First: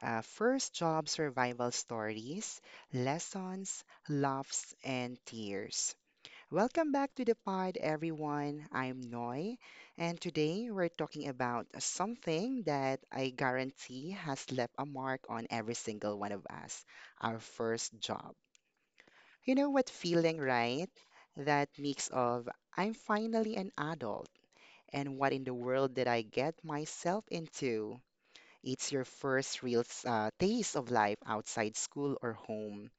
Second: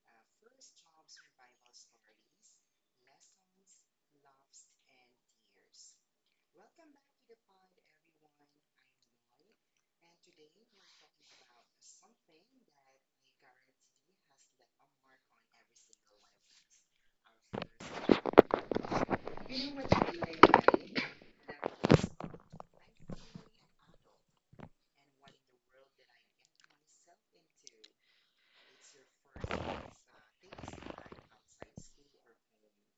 first job survival stories, lessons, laughs, and tears. Welcome back to the pod, everyone. I'm Noy, and today we're talking about something that I guarantee has left a mark on every single one of us our first job. You know what feeling, right? That mix of I'm finally an adult and what in the world did I get myself into? It's your first real taste of life outside school or home,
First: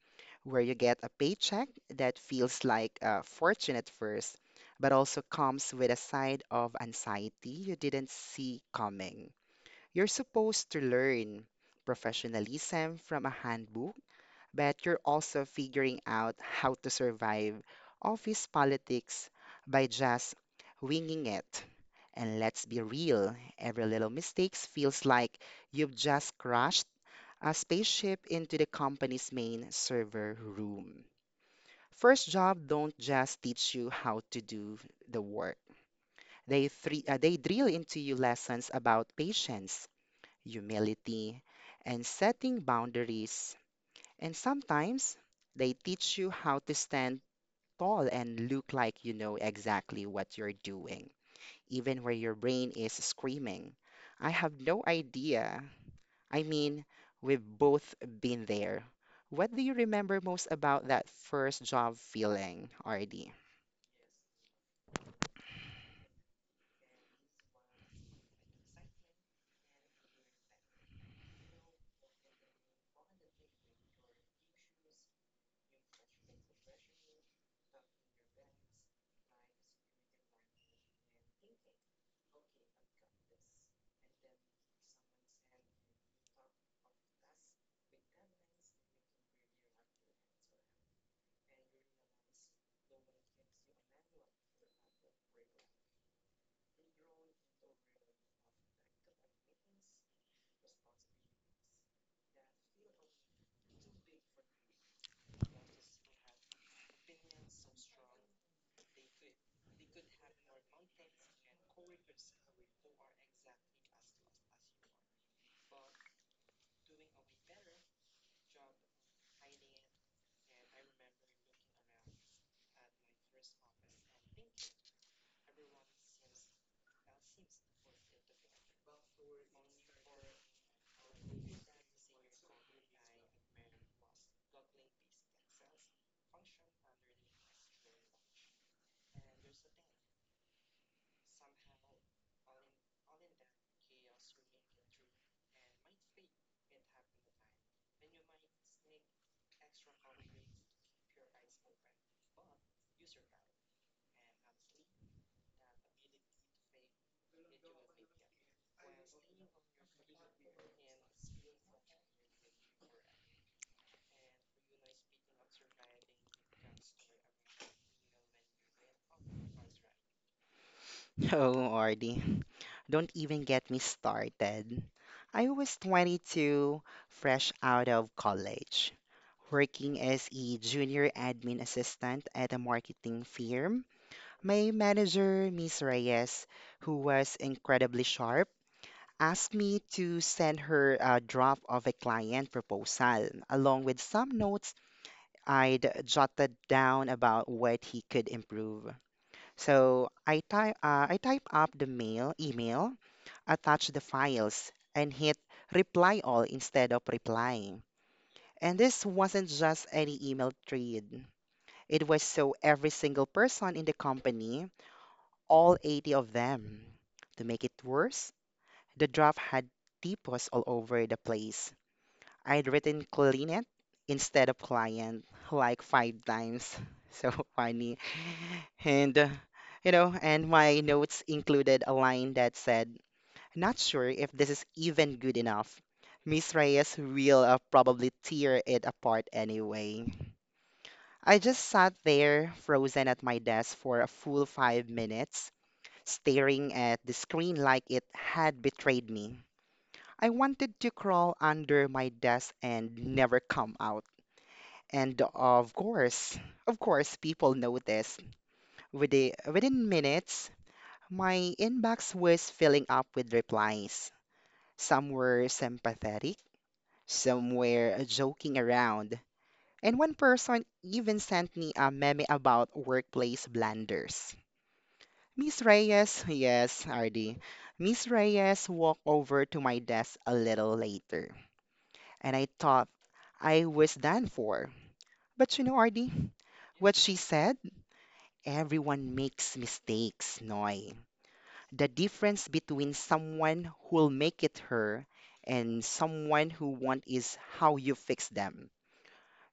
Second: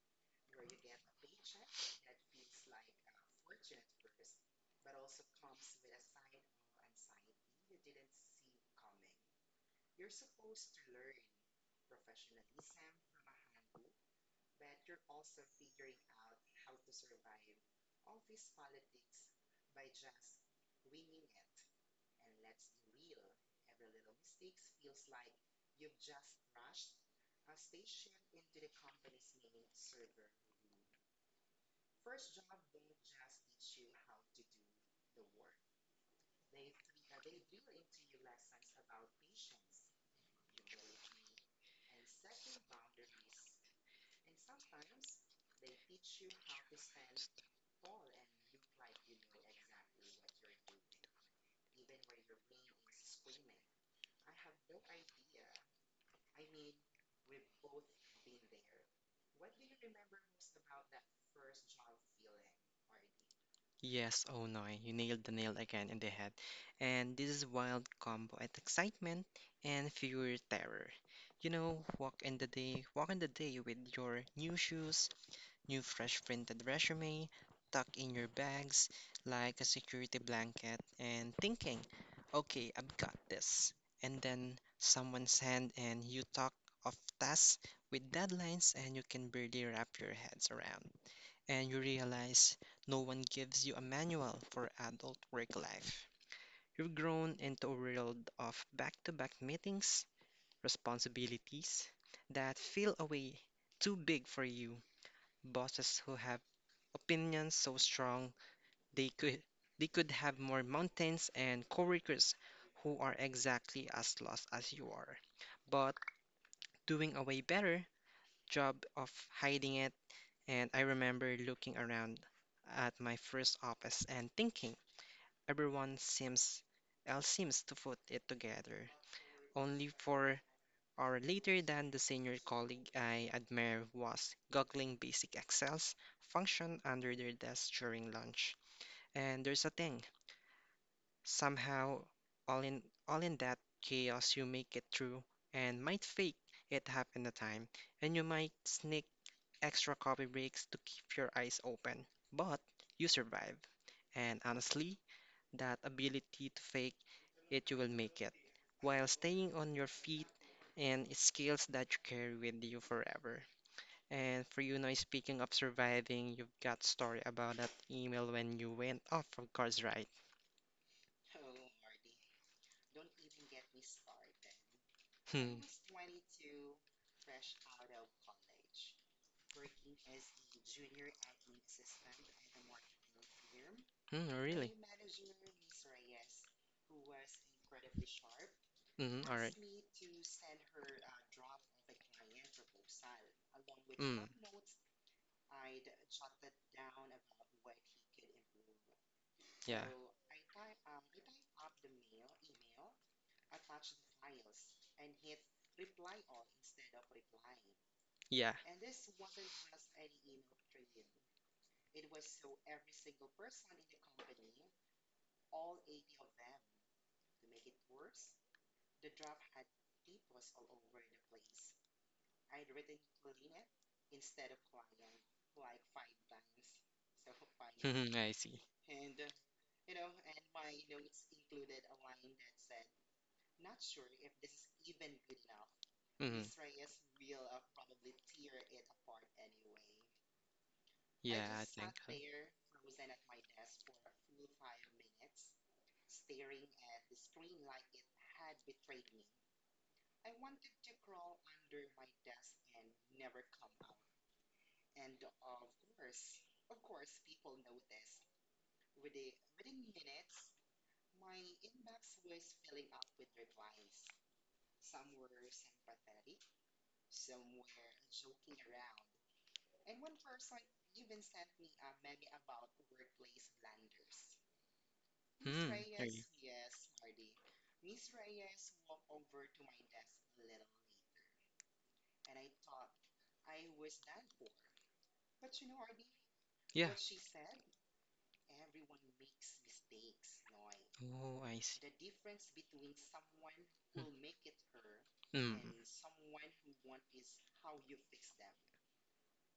where you get a paycheck that feels like a fortune at first, but also comes with a side of anxiety you didn't see coming. You're supposed to learn professionalism from a handbook but you're also figuring out how to survive office politics by just winging it. And let's be real, every little mistake feels like you've just crashed a spaceship into the company's main server room. First job don't just teach you how to do the work. They drill into you lessons about patience, humility, and setting boundaries and sometimes they teach you how to stand tall and look like you know exactly what you're doing, even where your brain is screaming, I have no idea. I mean, we've both been there. What do you remember most about that first job feeling, RD? Yes, oh no, you nailed the nail again in the head. And this is wild combo at excitement and fewer terror. You know, walk in the day with your new shoes, new fresh printed resume, tuck in your bags like a security blanket and thinking, okay, I've got this. And then someone's hand and you talk of tasks with deadlines and you can barely wrap your heads around and you realize no one gives you a manual for adult work life. You've grown into a world of back-to-back meetings, responsibilities that feel away too big for you, bosses who have opinions so strong they could they could have more mountains and coworkers who are exactly as lost as you are, but doing a way better job of hiding it. And I remember looking around at my first office and thinking, everyone seems else seems to put it together. Only for hour later than the senior colleague I admire was goggling basic Excel's function under their desk during lunch. And there's a thing. Somehow all in all in that chaos you make it through and might fake it half in the time and you might sneak extra coffee breaks to keep your eyes open, but you survive. And honestly, that ability to fake it you will make it while staying on your feet and it's skills that you carry with you forever. And for you now, speaking of surviving, you've got story about that email when you went off of course, right? Oh, RD, don't even get me started. I Hmm. was 22, fresh out of college, working as a junior admin assistant at a marketing firm. Hmm, really? My manager, Ms. Reyes, who was incredibly sharp, Mm-hmm, all right. asked me to send her a draft of a client proposal along with Mm. some notes I'd jotted down about what he could improve. Yeah. So I type up the mail email, attach the files, and hit reply all instead of replying. Yeah. And this wasn't just any email thread. It was so every single person in the company, all 80 of them. To make it worse, the draft had typos all over the place. I'd written client instead of client like five times. So funny. Mhm, I see. And, you know, and my notes included a line that said, Not sure if this is even good enough. Mhm. Miss Reyes will probably tear it apart anyway. I Yeah, I just think. sat there, frozen at my desk for a full 5 minutes, staring at the screen like it had betrayed me. I wanted to crawl under my desk and never come out. And of course, people noticed. Within minutes, my inbox was filling up with replies. Some were sympathetic, some were joking around, and one person even sent me a meme about workplace blunders. Miss Hmm. There you- Reyes, yes, RD. Miss Reyes walked over to my desk a little later, and I thought I was done for. But you know, RD, Yeah. what she said? Everyone makes mistakes, Noy. Oh, I The see. difference between someone who'll make it her Mm. and someone who won't is how you fix them.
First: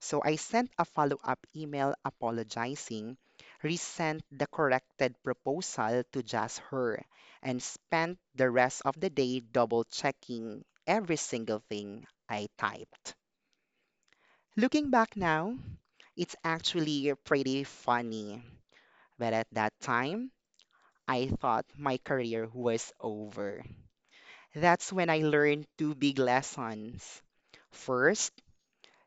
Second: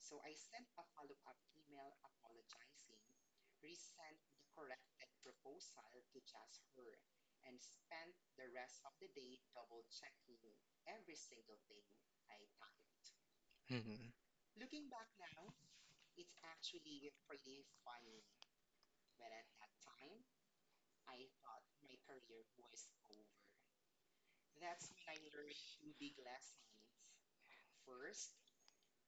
So I sent a follow up email apologizing, resent the corrected proposal to just her, and spent the rest of the day double checking every single thing I typed. Mhm. Looking back now, it's actually pretty funny, but at that time, I thought my career was over. That's when I learned two big lessons. First,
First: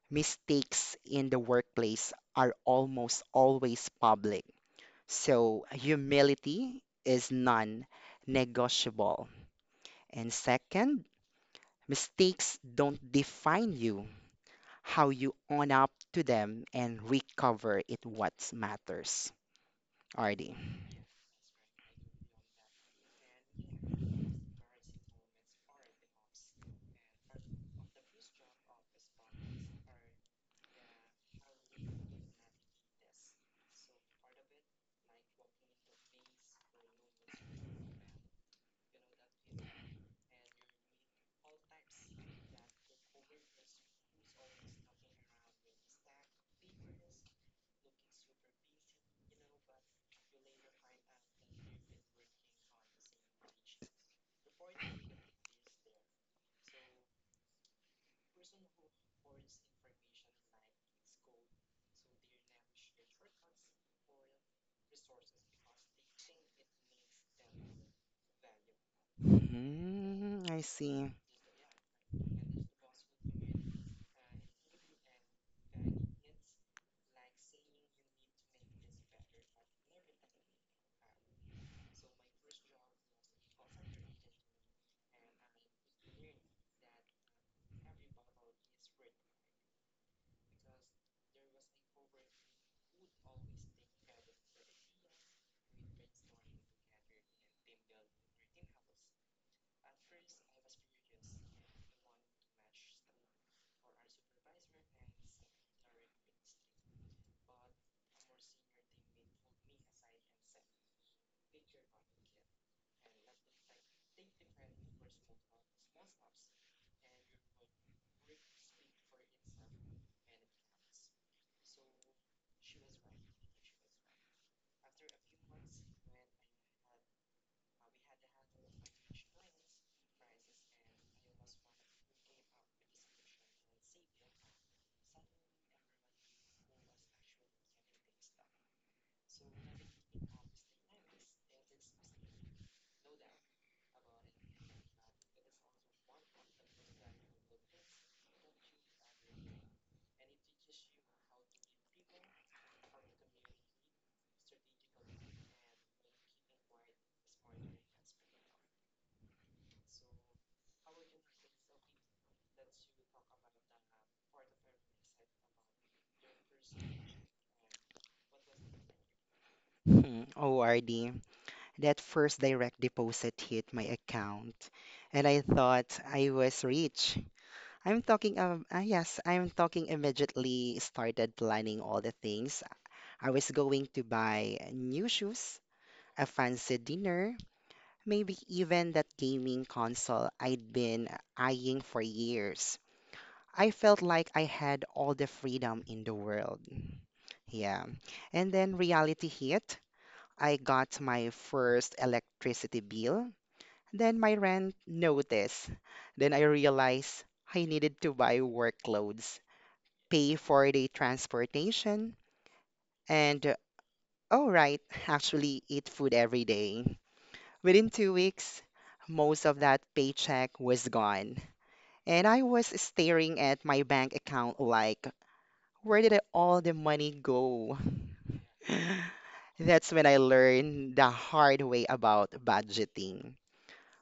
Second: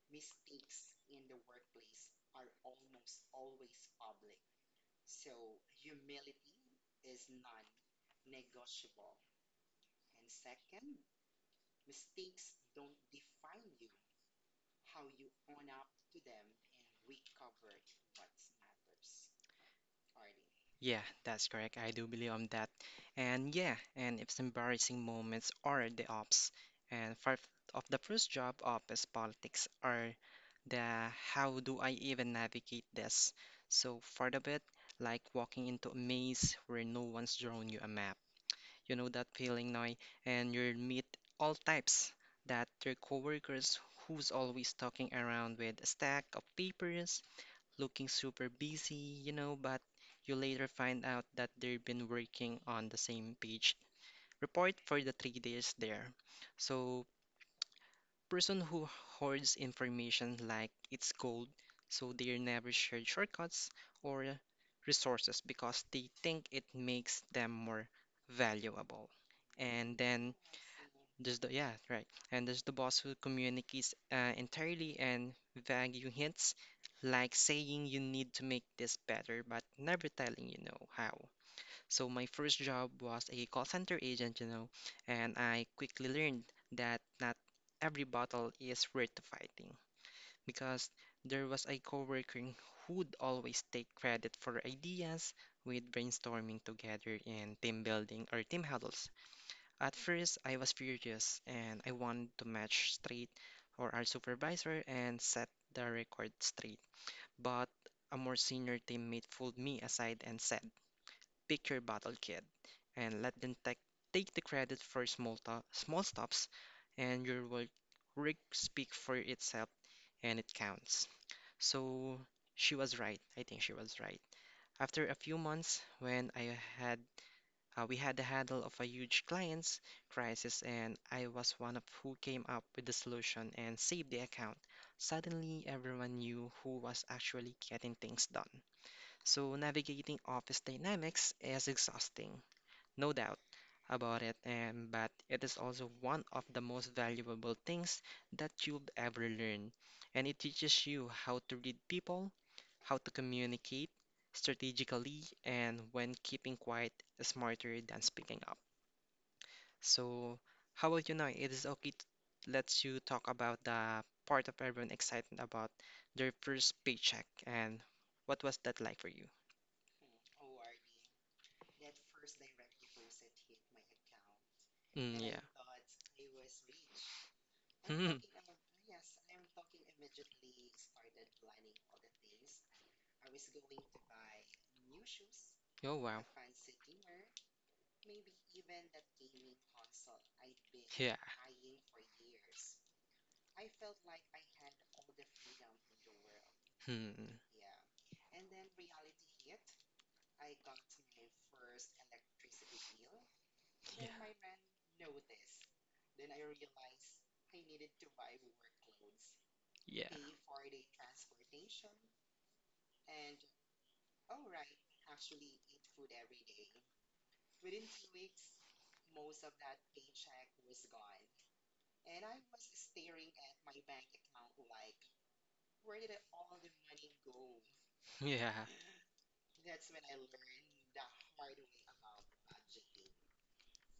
mistakes in the workplace are almost always public. So, humility is non negotiable. And second, mistakes don't define you. How you own up to them and recover it what matters. RD. Yeah, that's correct. I do believe on that. And yeah, and it's embarrassing moments are the ops. And part of the first job op is politics are the how do I even navigate this? So part of it, like walking into a maze where no one's drawn you a map. You know that feeling now, and you'll meet all types that your coworkers who's always talking around with a stack of papers, looking super busy, you know, but you later find out that they've been working on the same page report for the 3 days there. So person who hoards information like it's gold, so they never share shortcuts or resources because they think it makes them more valuable. And then Hmm, I see. there's the yeah, right. And there's the boss who communicates entirely and vague hints, like saying you need to make this better, but never telling you know how. So my first job was a call center agent, you know, and I quickly learned that not every battle is worth fighting because there was a coworker who'd always take credit for ideas we'd brainstorming together in team building or team huddles. At first, I was furious and I wanted to match straight or our supervisor and set the record straight. But a more senior teammate pulled me aside and said, pick your battle kid and let them take the credit for small to small stops and your work rig speak for itself and it counts. So she was right. I think she was right. After a few months, when I had we had the handle of a huge client's crisis, and I was one of who came up with the solution and saved the account. Suddenly, everyone knew who was actually getting things done. So navigating office dynamics is exhausting, no doubt about it, and but it is also one of the most valuable things that you'll ever learn. And it teaches you how to read people, how to communicate strategically, and when keeping quiet is smarter than speaking up. So, how about you now? It is okay to let you talk about the part of everyone excited about their first paycheck and what was that like for you? Hmm, oh, RD, that first direct deposit hit my account, and Mm, I thought I was rich. I'm yeah. talking um uh, yes, I'm talking immediately started planning all the things. I was going to buy new shoes, Oh, wow. a fancy dinner, maybe even that gaming console I'd been Yeah. eyeing for years. I felt like I had all the freedom in the world. Hmm. Yeah. And then reality hit. I got my first electricity bill, Yeah. then my rent notice. Then I realized I needed to buy work clothes Yeah. pay for the transportation, and oh, right, actually eat food every day. Within 2 weeks, most of that paycheck was gone. And I was staring at my bank account like, where did all the money go? Yeah. That's when I learned the hard way about budgeting.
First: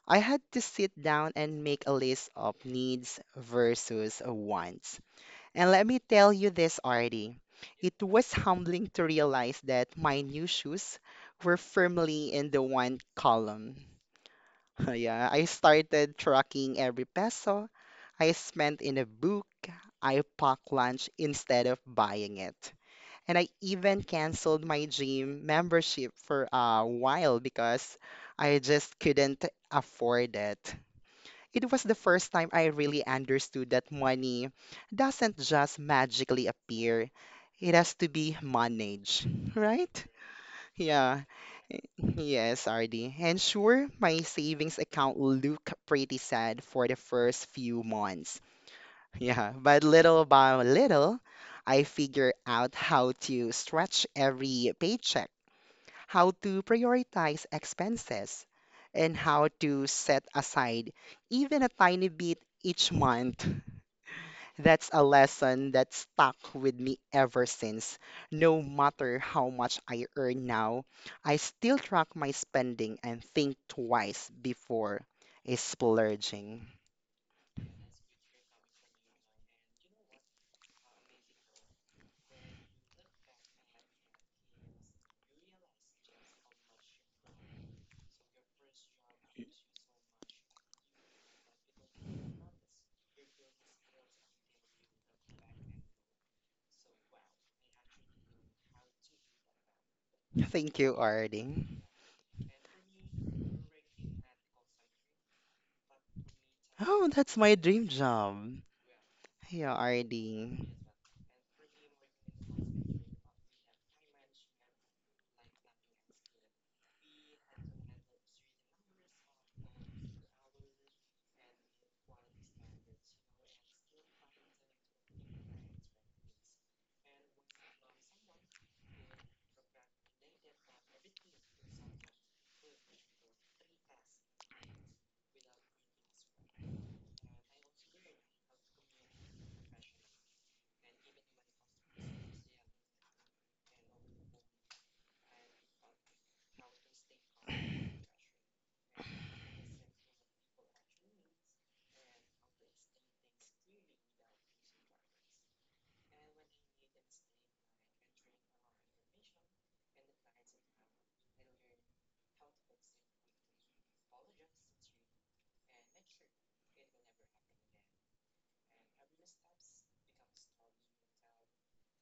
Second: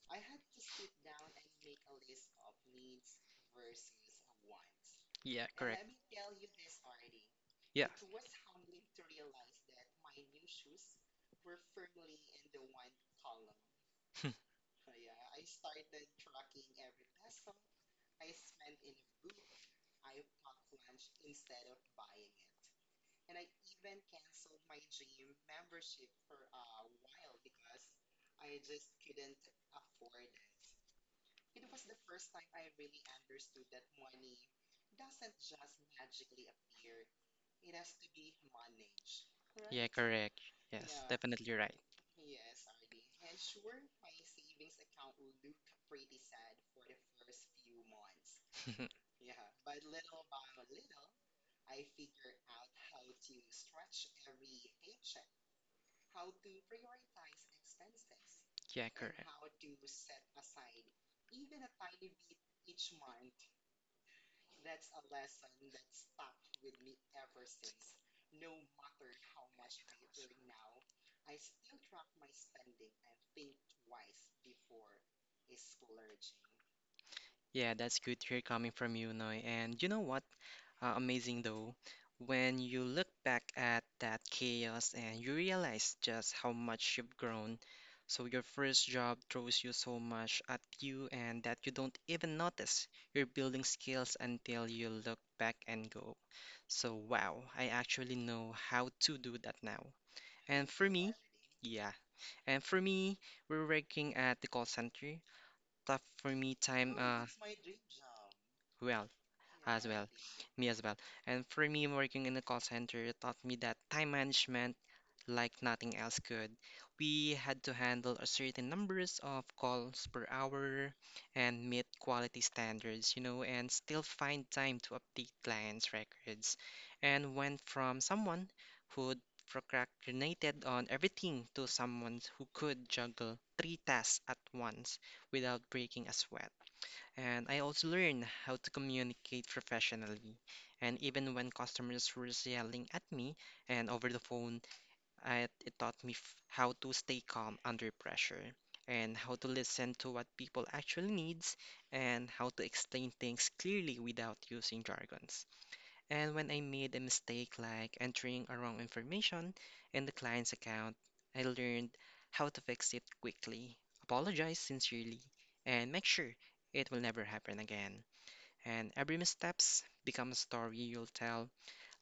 I had to sit down and make a list of needs versus wants. Yeah, And correct. let me tell you this, Artie. Yeah. It was humbling to realize that my new shoes were firmly in the one column. Hmm. Yeah, I started tracking every peso I spent in a book. I packed lunch instead of buying it. And I even canceled my gym membership for a while because I just couldn't afford it. It was the first time I really understood that money doesn't just magically appear. It has to be managed, Yeah, right? correct. Yes, Yeah, definitely right. yes, RD. And sure, my savings account looked pretty sad for the first few months. Yeah, but little by little, I figure out how to stretch every paycheck how to prioritize expenses, Yeah, and correct. how to set aside even a tiny bit each month. That's a lesson that stuck with me ever since. No matter how much I earn now, I still track my spending and think twice before splurging. Yeah, that's good to hear coming from you, Noy. And you know what? Amazing though. When you look back at that chaos and you realize just how much you've grown. So your first job throws you so much at you and that you don't even notice you're building skills until you look back and go, so wow, I actually know how to do that now. And Thank for you, me, Ardy. yeah, and for me, we're working at the call center. Tough for me time, Oh, that's my dream job. well, Yeah, as well, Ardy. me as well. And for me, working in a call center taught me that time management, like nothing else could. We had to handle a certain numbers of calls per hour and meet quality standards, you know, and still find time to update clients' records. And went from someone who procrastinated on everything to someone who could juggle three tasks at once without breaking a sweat. And I also learned how to communicate professionally. And even when customers were yelling at me and over the phone, it taught me f how to stay calm under pressure and how to listen to what people actually needs and how to explain things clearly without using jargons. And when I made a mistake like entering a wrong information in the client's account, I learned how to fix it quickly, apologize sincerely, and make sure it will never happen again. And every missteps become a story you'll tell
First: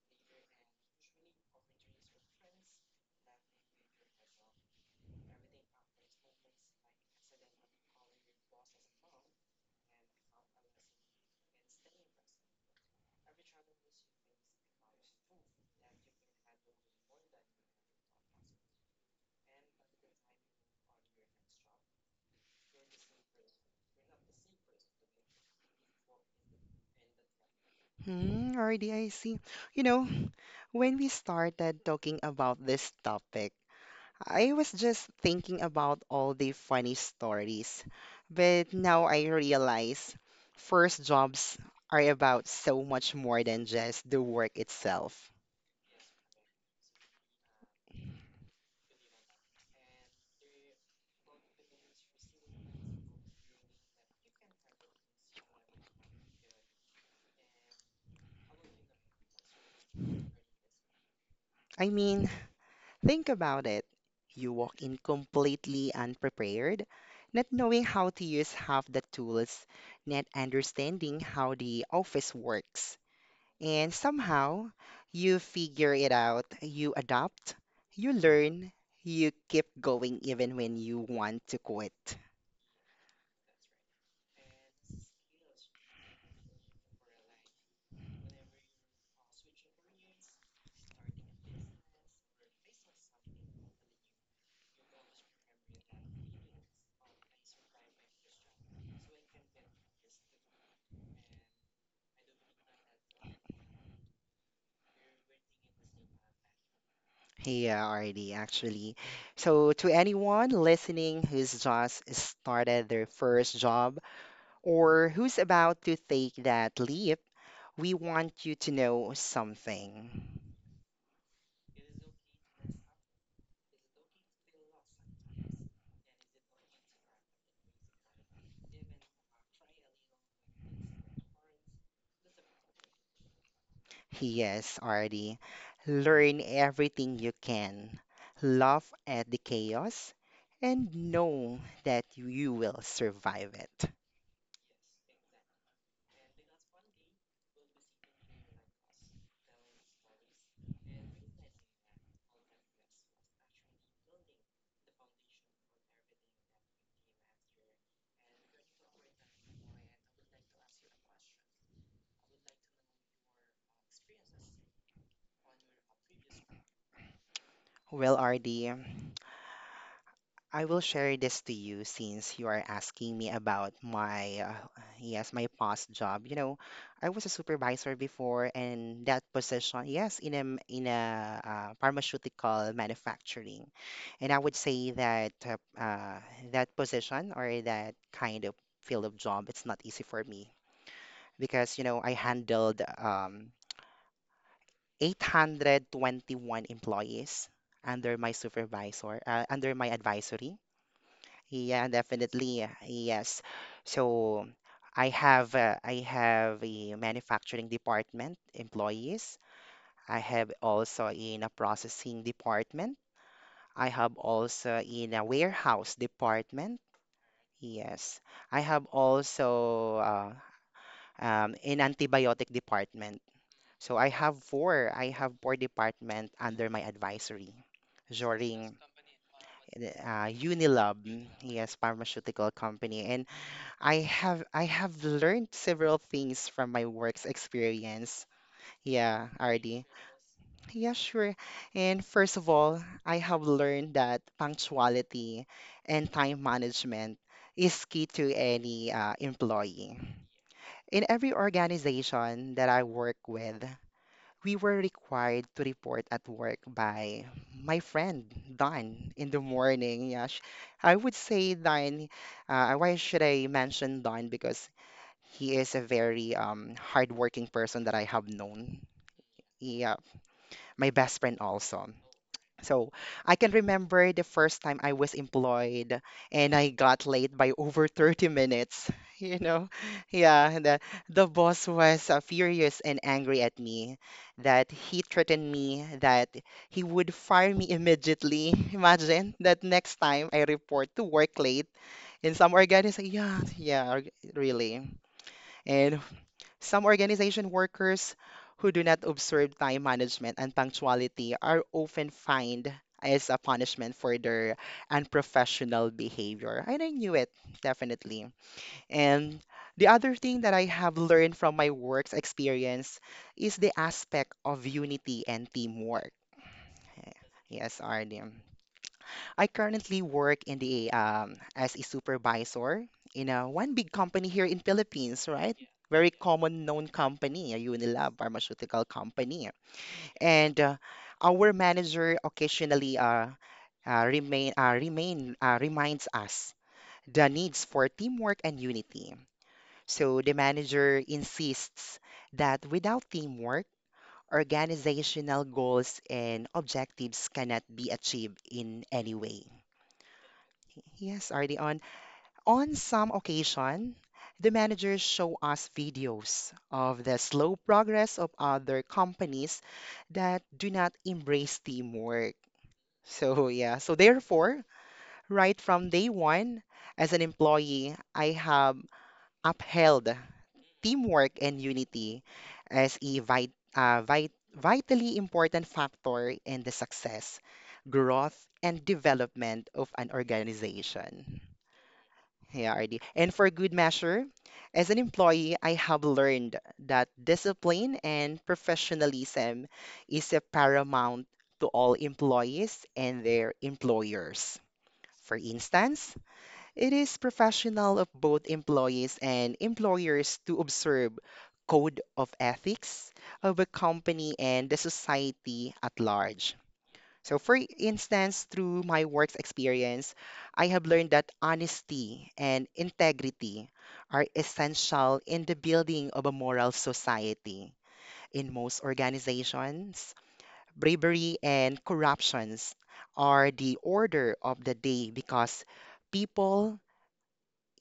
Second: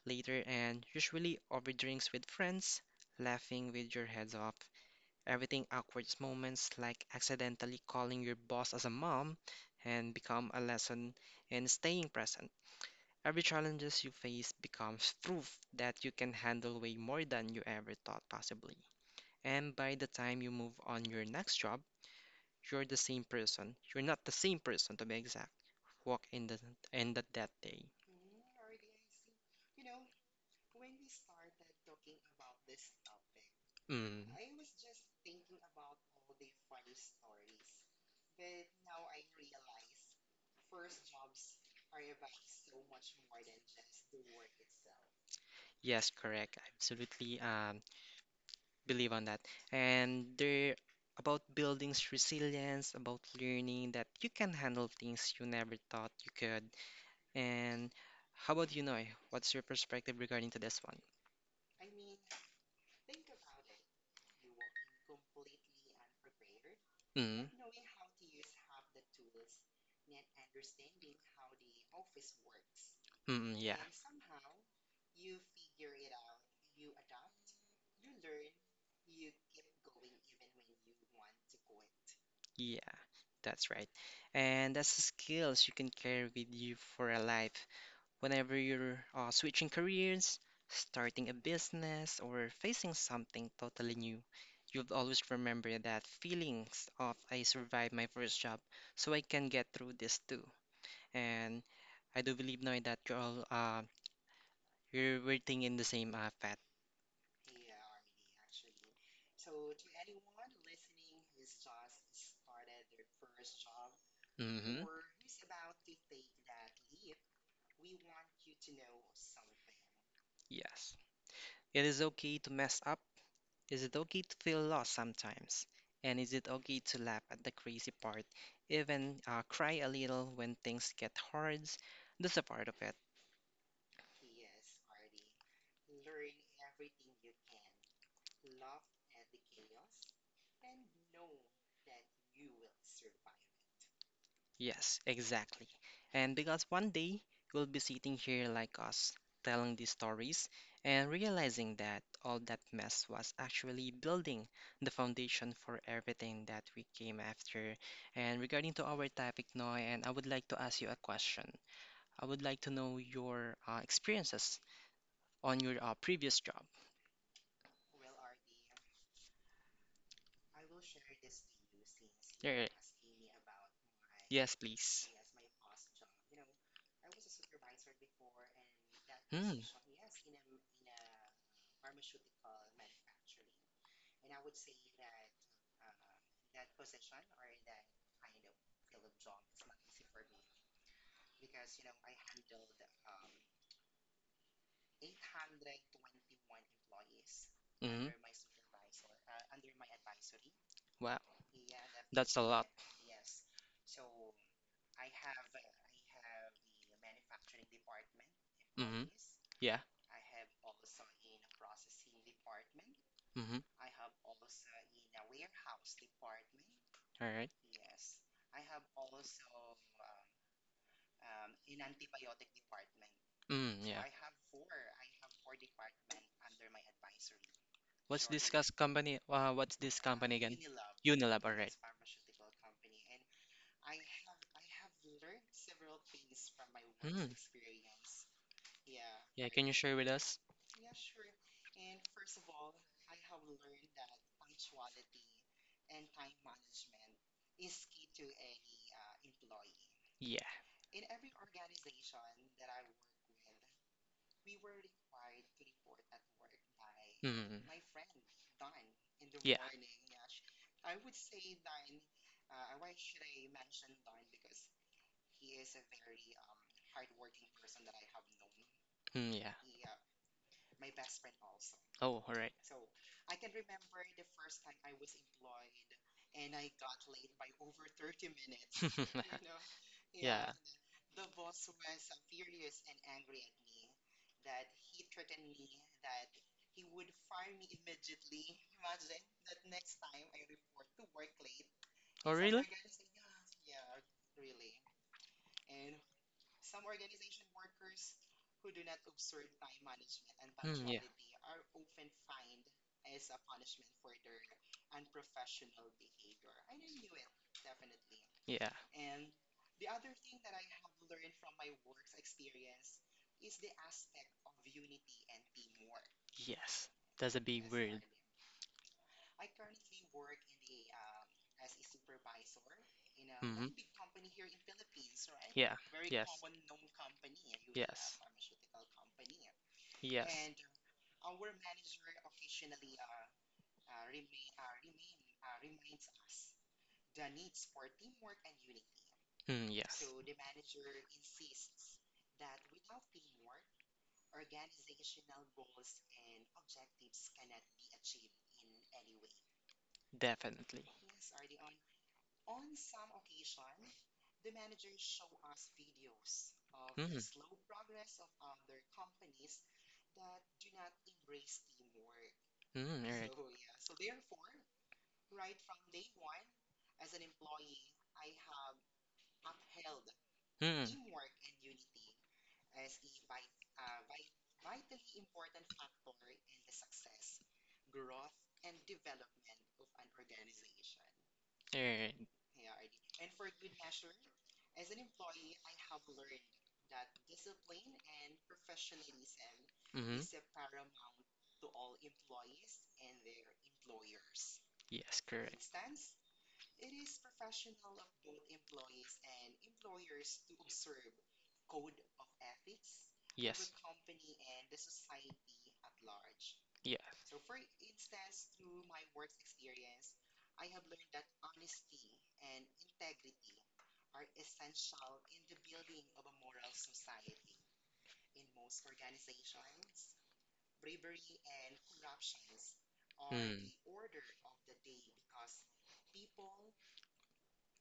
later and usually over drinks with friends, laughing with your heads off. Everything awkward moments like accidentally calling your boss as a mom and become a lesson in staying present. Every challenges you face becomes proof that you can handle way more than you ever thought possibly. And by the time you move on your next job, you're the same person. You're not the same person to be exact. Walk in the end of that day. Hmm, Ardy, I see. You know, when we started talking about this topic, Mm. I was just thinking about all the funny stories. But now I realize first jobs are about so much more than just the work itself. Yes, correct. I absolutely believe on that. And they're about building resilience, about learning that you can handle things you never thought you could. And how about you, Noy? What's your perspective regarding to this one? I mean, think about it. You walk in completely unprepared, Mm, not knowing how to use half the tools, not understanding how the office works mm, yeah, and somehow you figure it out, you adapt, you learn, you keep going even when you want to quit. yes. Yeah, that's right. And that's the skills you can carry with you for a life. Whenever you're switching careers, starting a business, or facing something totally new, you'll always remember that feelings of I survived my first job, so I can get through this too. And I do believe, Noy, that you're all you're we're thinking in the same path. Yeah, already actually. So, to anyone listening who's just started their first job Hmm. or who's about to take that leap, we want you to know something. Yes. It is okay to mess up. Is it okay to feel lost sometimes? And is it okay to laugh at the crazy part, even cry a little when things get hard? That's a part of it. Yes, Artie. Learn everything you can. Laugh at the chaos and know that you will survive it. Yes, exactly. And because one day we will be sitting here like us, telling these stories and realizing that all that mess was actually building the foundation for everything that we came after. And regarding to our topic, Noy, and I would like to ask you a question. I would like to know your experiences on your previous job. Well, Artie, I will share this to you since you are Yeah, asking me about my yes, please. yes, my past job. You know, I was a supervisor before and that Hmm. position, yes, in a pharmaceutical manufacturing. And I would say that that position or that kind of field of job, it's not easy for me because, you know, I handled 821 employees Hmm. under my supervisor, under my advisory. Wow, Yeah, that's a definitely. lot. Yes. So I have a manufacturing department Mm-hmm. employees. Yeah. I have also in a processing department. Mm-hmm. I have also in a warehouse department. All right. Yes. I have also in antibiotic department. Mm, So yeah. I have four department under my advisory What's this during company? What's this company again? Unilab, Unilab. All yes, right. pharmaceutical company, and I have learned several things from my work's Mm. experience. Yeah, Yeah. Can you RD. share with us? Yeah, sure. And first of all, I have learned that punctuality and time management is key to any employee. Yeah. In every organization that I work with, we were required to report at work by Mm. my friend Don in the Yeah. morning. Yeah, sh- I would say Don. Why should I mention Don? Because he is a very hardworking person that I have known. Mm, yeah. Yeah, my best friend also. Oh, all right. So I can remember the first time I was employed and I got late by over 30 minutes. You know, yeah, Yeah. the boss was furious and angry at me that he threatened me that he would fire me immediately. Imagine that next time I report to work late Oh, in some really? organization. Yeah, yeah, really. And some organization workers who do not observe time management and Hmm. Yeah. punctuality are often fined as a punishment for their unprofessional behavior. And I knew it, definitely. Yeah. And the other thing that I have learned from my work's experience is the aspect of unity and teamwork. Yes. That's a big Yes, word. Arnie. I currently work in the as a supervisor in a one big Mm-hmm. company here in Philippines, right? Yeah. Very Yes. common known company, a Yes. Unilab pharmaceutical company. Yes. And our manager occasionally remain remain reminds us the needs for teamwork and unity. Mm, yes. So the manager insists that without teamwork, organizational goals and objectives cannot be achieved in any way. Definitely. Yes, RD. On some occasion, the managers show us videos of Mm. the slow progress of other companies that do not embrace teamwork. Mm, all right. So, yeah, so therefore, right from day one, as an employee, I have upheld Mm, teamwork and unity as a vitally important factor in the success, growth, and development of an organization. all right. Yeah, RD. And for good measure, as an employee, I have learned that discipline and professionalism Mm-hmm. is a paramount to all employees and their employers. Yes, For correct. instance, it is professional of both employees and employers to observe code of ethics of a Yes. company and the society at large. Yeah. So, for instance, through my work's experience, I have learned that honesty and integrity are essential in the building of a moral society. In most organizations, bravery and corruptions are Mm, the order of the day because people,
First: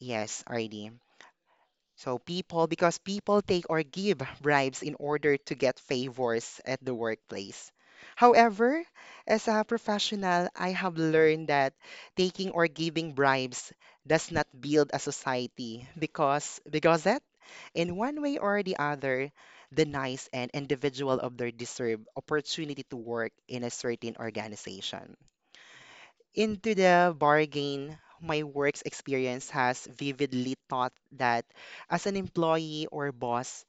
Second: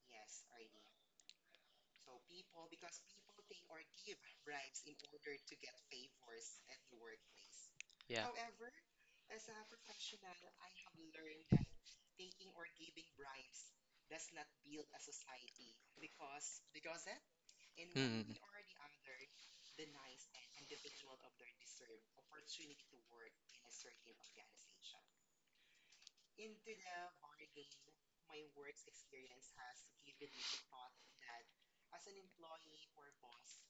yes, RD. So people, because people take or give bribes in order to get favors at the workplace. yeah. However, as a professional, I have learned that taking or giving bribes does not build a society because that, in one Mm, way or the other, denies an individual of their deserved opportunity to work in a certain organization. Into the bargain, my work's experience has vividly taught that as an employee or boss,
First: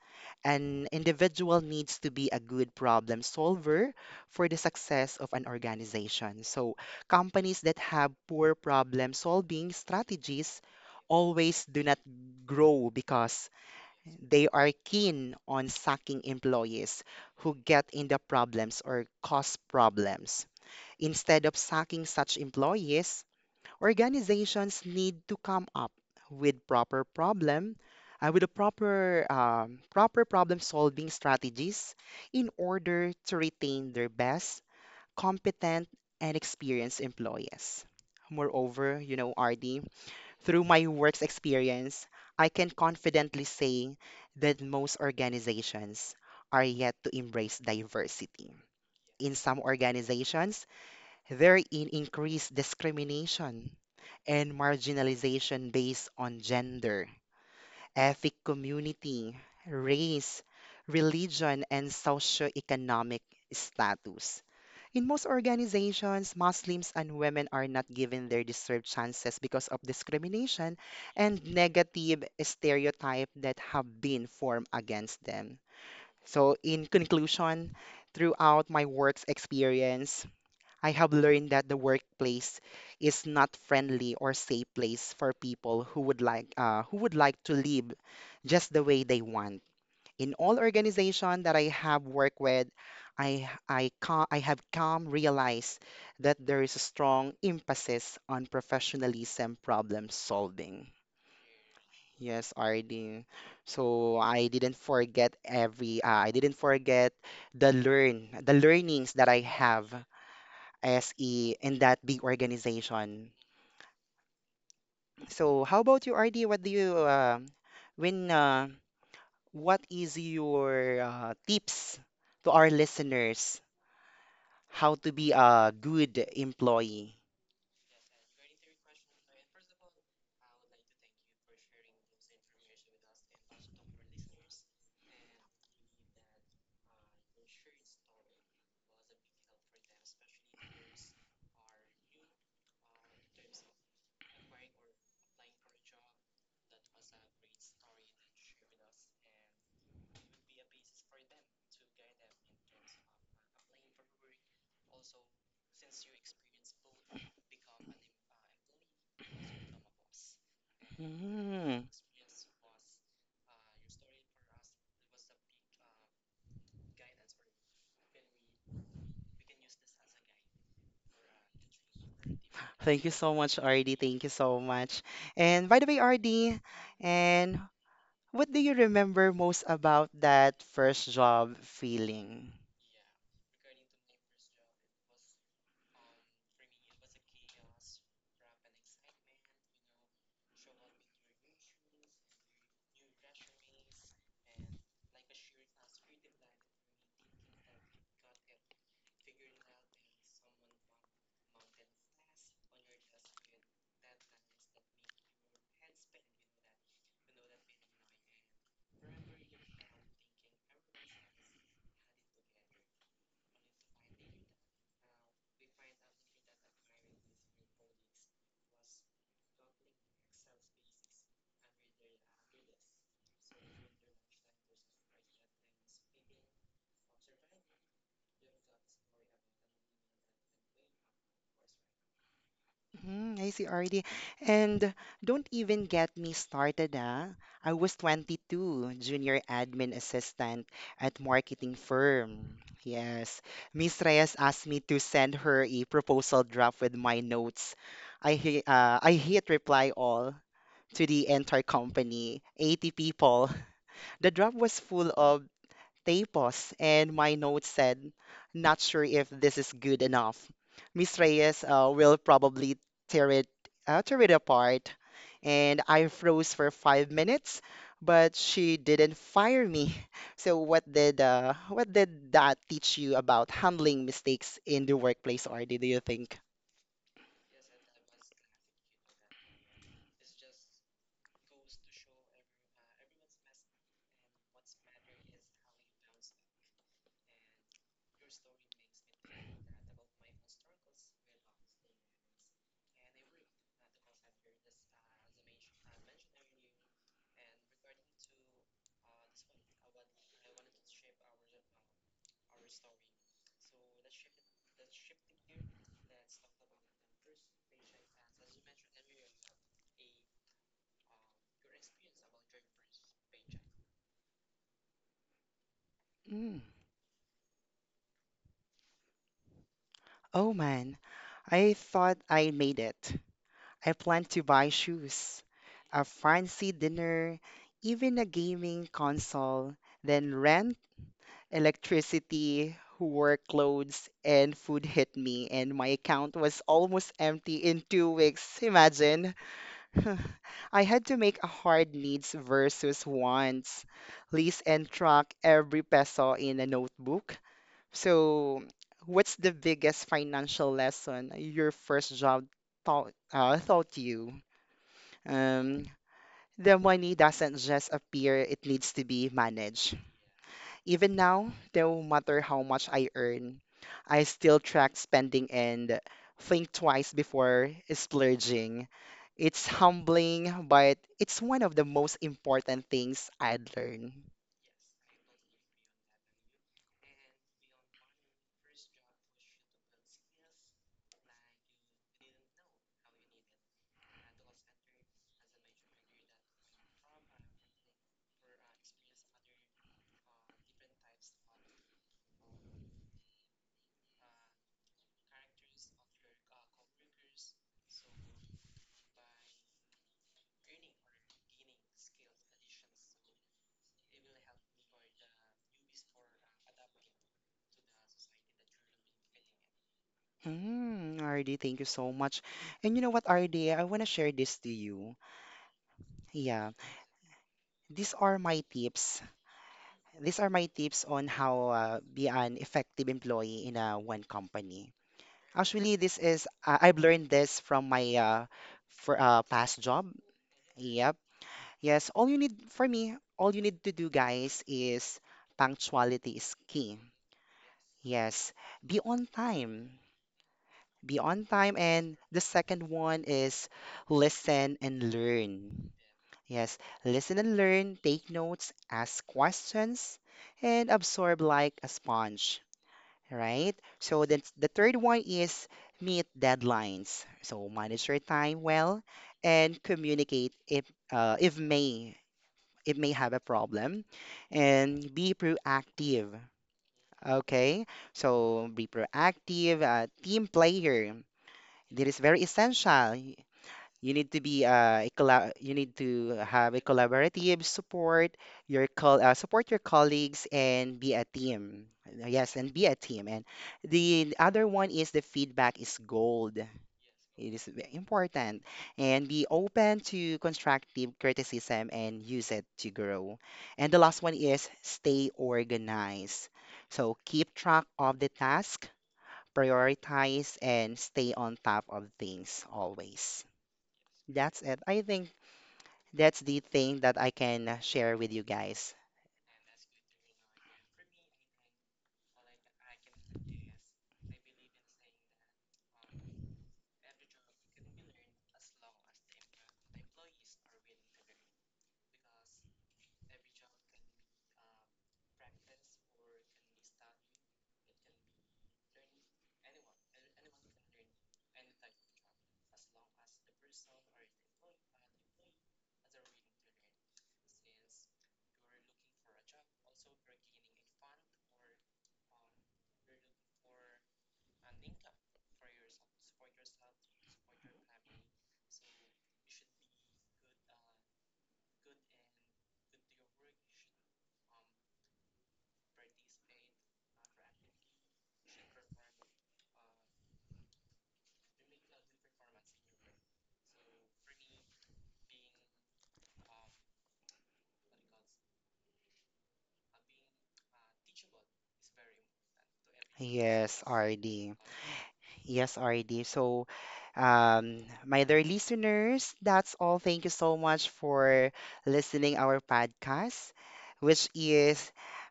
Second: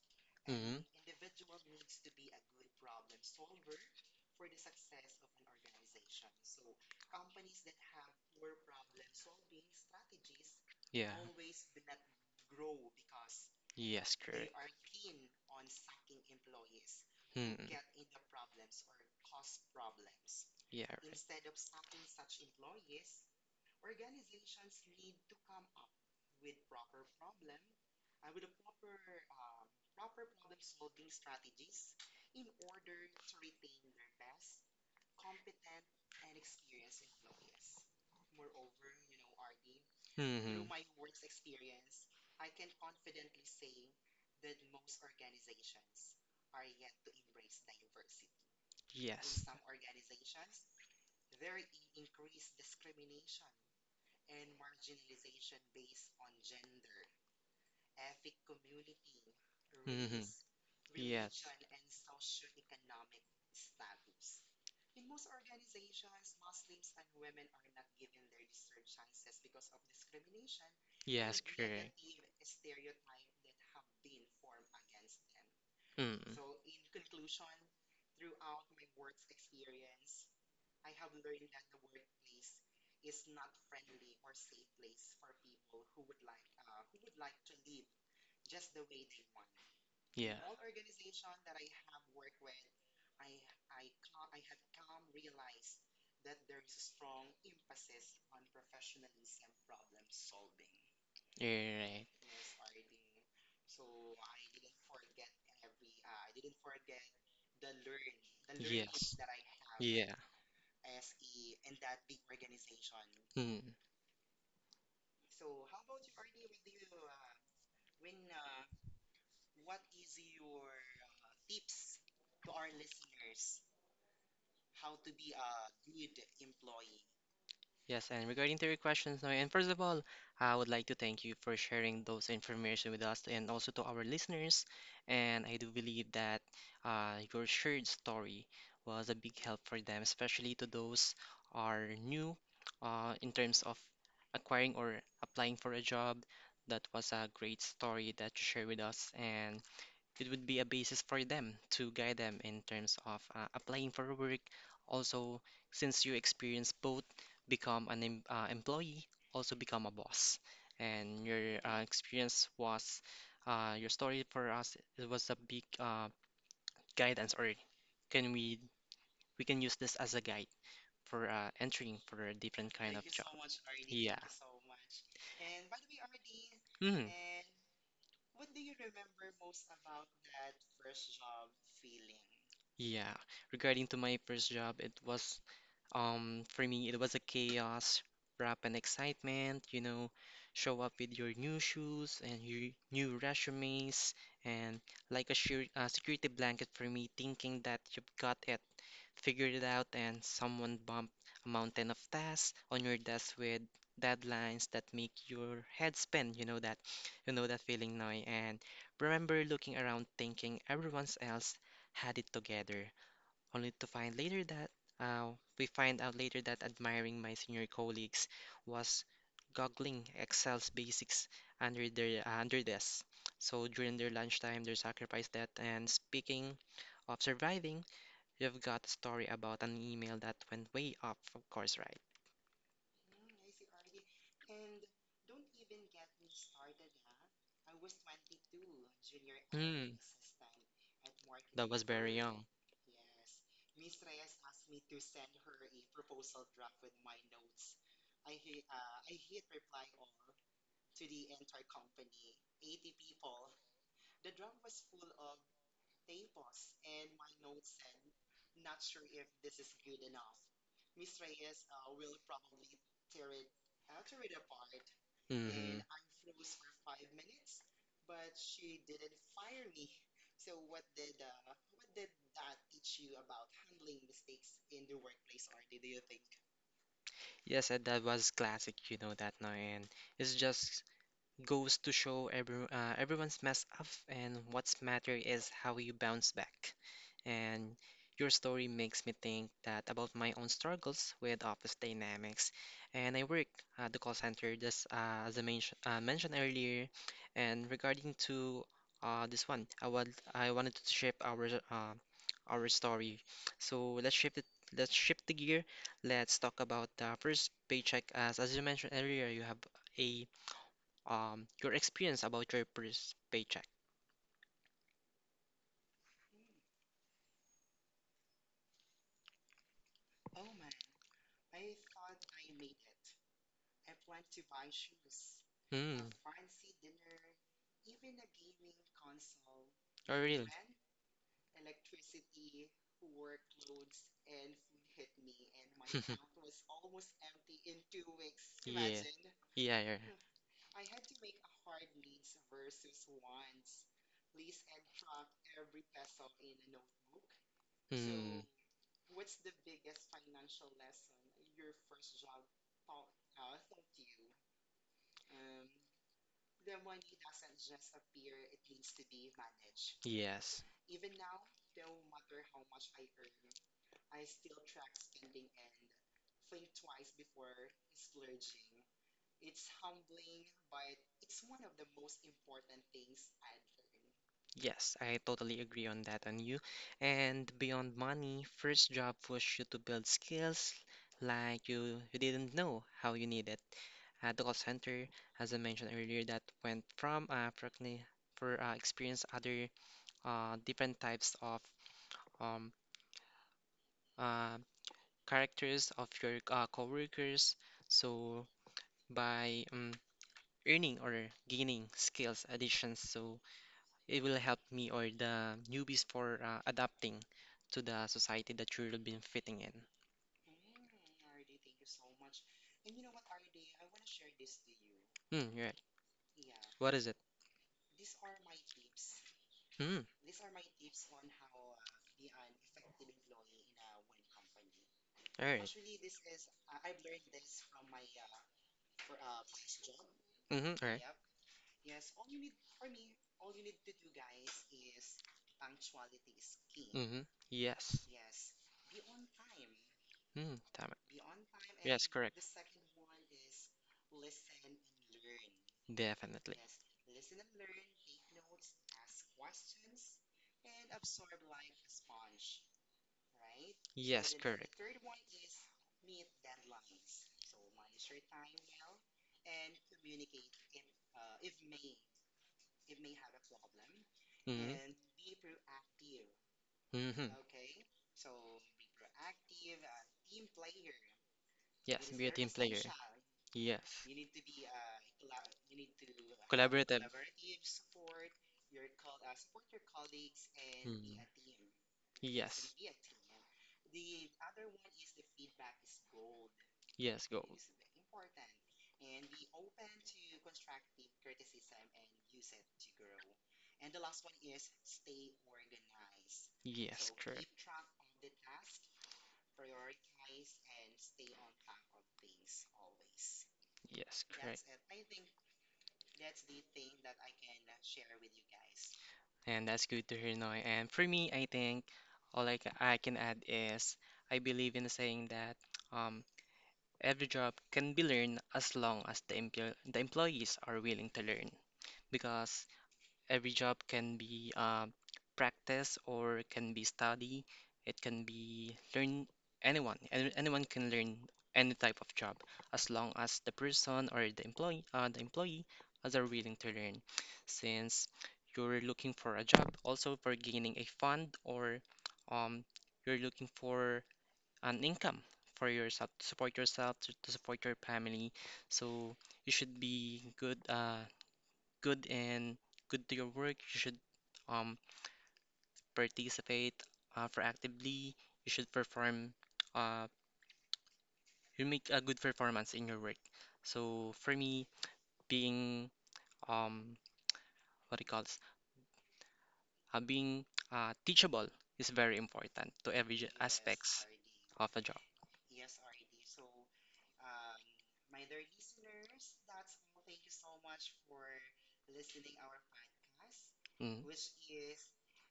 mm, an individual needs to be a good problem solver for the success of an organization. So, companies that have poor problem solving strategies yeah. always do not grow because Yes, they correct. are keen on sucking employees who get in the problems or cause problems. Yeah, Instead of sacking such employees, organizations need to come up with proper problem with a proper problem solving strategies in order to retain their best, competent, and experienced employees. Moreover, RD, through through my work's experience, I can confidently say that most organizations are yet to embrace diversity. in. In some organizations, therein increased discrimination and marginalization based on gender, ethnic community, race, religion, and socioeconomic status. In most organizations, Muslims and women are not given their deserved chances because of discrimination and negative stereotype that have been formed against them. Hmm. So, in conclusion, throughout my work's experience, I have learned that the workplace is not friendly or safe place for people who would like to live just the way they want. Yeah. In all organization that I have worked with, I have come realize that there is a strong emphasis on professionalism, problem solving. Yeah, right. Yes, RD. So I didn't forget the learnings that I have SE in that big organization. Hmm. So how about you, RD? What do you when what is your tips to our listeners how to be a good employee? Yes, and regarding to your questions now, and first of all, I would like to thank you for sharing those information with us and also to our listeners. And I do believe that your shared story was a big help for them, especially to those are new in terms of acquiring or applying for a job. That was a great story that you shared with us, and it would be a basis for them to guide them in terms of applying for work. Also, since you experience both, become an employee, also become a boss. And your Hmm. experience was your story for us. It was a big guidance, or can we can use this as a guide for entering for a different kind Thank of Thank you you job. so So much, much, Arlene. RD. Thank Yeah. Thank you You so so much. much. And by the way, RD, Mhm. And and what do you remember most about that first job feeling? yeah, regarding to my first job, it was for me, it was a chaos wrap and excitement, you know, show up with your new shoes and your new resumes, and like a sure, security blanket for me, thinking that you've got it figured it out, and someone bumped a mountain of tasks on your desk with deadlines that make your head spin. You know that feeling now. And remember looking around, thinking everyone else had it together, only to find later that uh, we find out later that admiring my senior colleagues was goggling Excel's basics under their under desks. So during their lunchtime, they sacrificed that. And speaking of surviving, you've got a story about an email that went way off, of course, right? Mm, I see already. And don't even get me started, ah. I was 22, junior admin Mm, assistant at that marketing was very young. firm. Yes. Miss Reyes asked me to send her a proposal draft with my notes. I hit reply all to the entire company, 80 people. The draft was full of they paused, and my note said, not sure if this is good enough. Miss Reyes will probably tear it, tear it apart. Hmm. And I froze for 5 minutes, but she didn't fire me. So what did that teach you about handling mistakes in the workplace, or do you think? Yes, and that was classic, you know that now, and it's just goes to show everyone's messed up, and what's matter is how you bounce back. And your story makes me think that about my own struggles with office dynamics. And I work at the call center, just as I mentioned earlier. And regarding to this one, I wanted to shape our our story. So let's shift it. Let's shift the gear. Let's talk about the first paycheck. As you mentioned earlier, you have a your experience about your first paycheck. Mm. Oh man, I thought I made it. I plan to buy shoes, Hmm. a fancy dinner, even a gaming console, Oh, then really? rent, electricity, workloads, and food hit me, and my account was almost empty in 2 weeks. Yeah. Imagine. Yeah, yeah. I had to make a hard needs versus wants list and track every peso in a notebook. Hmm. So, what's the biggest financial lesson your first job taught you? Um, the money doesn't just appear, it needs to be managed. Yes. Even now, no matter how much I earn, I still track spending and think twice before splurging. It's humbling, but it's one of the most important things I'd learn. Yes, I totally agree on that on you. And beyond money, first job pushed you to build skills like you didn't know how you needed. At the call center, as I mentioned earlier, that went from practically for experience other different types of um uh characters of your coworkers. So by earning or gaining skills additions, so it will help me or the newbies for adapting to the society that you'll be fitting in. Mm, RD, thank you so much. And you know what, RD, I want to share this to you. Hmm, right. Yeah, What is it? these are my tips. Hmm, These are my tips on how be an effective employee in a one company. all right. Actually, this is I've learned this from my for past job. Mm-hmm, all right. Yep. Yes. All you need to do, guys, is punctuality is key. Mm-hmm. Yes. Yes. Be on time. Hmm, tama. Be on time. Yes, And correct. the second one is listen and learn. Definitely. Yes. Listen and learn. Take notes. Ask questions, and absorb like a sponge, right? So Yes, then the correct. third one is meet deadlines. So manage your time well and communicate if may it may have a problem and be proactive. Mm-hmm. Mm-hmm. Okay, so be proactive, team player. That Yes, is be a very team player. essential. Yes. You need to be you need to have a Collaborative. collaborative support your colleagues and be Hmm. a team. Yes, and Yes. be a team. And the other one is the feedback is gold. Yes, go. Important and be open to constructive criticism and use it to grow. And the last one is stay organized. Yes, So correct. keep track of the task, prioritize, and stay on top of things always. Yes, That's correct. it. I think that's the thing that I can share with you guys. And that's good to hear, Noy. And for me, I think all I can add is I believe in the saying that um, every job can be learned as long as the employees are willing to learn. Because every job can be practice or can be study. It can be learn anyone. Anyone can learn any type of job as long as the person or the employee as are willing to learn. Since you're looking for a job, also for gaining a fund or um, you're looking for an income for yourself to support yourself to support your family. So you should be good good and good to your work, you should um participate proactively. You should perform uh you make a good performance in your work. So for me, being um what it calls being teachable is very important to every Yes, aspects RD. of a job. Yes, RD. So, my dear listeners, that's all. Thank you so much for listening our podcast, which Mm. is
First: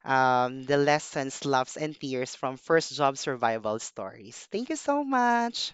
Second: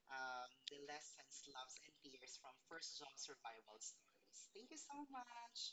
the lessons, loves, and tears from first job survival stories. Thank you so much.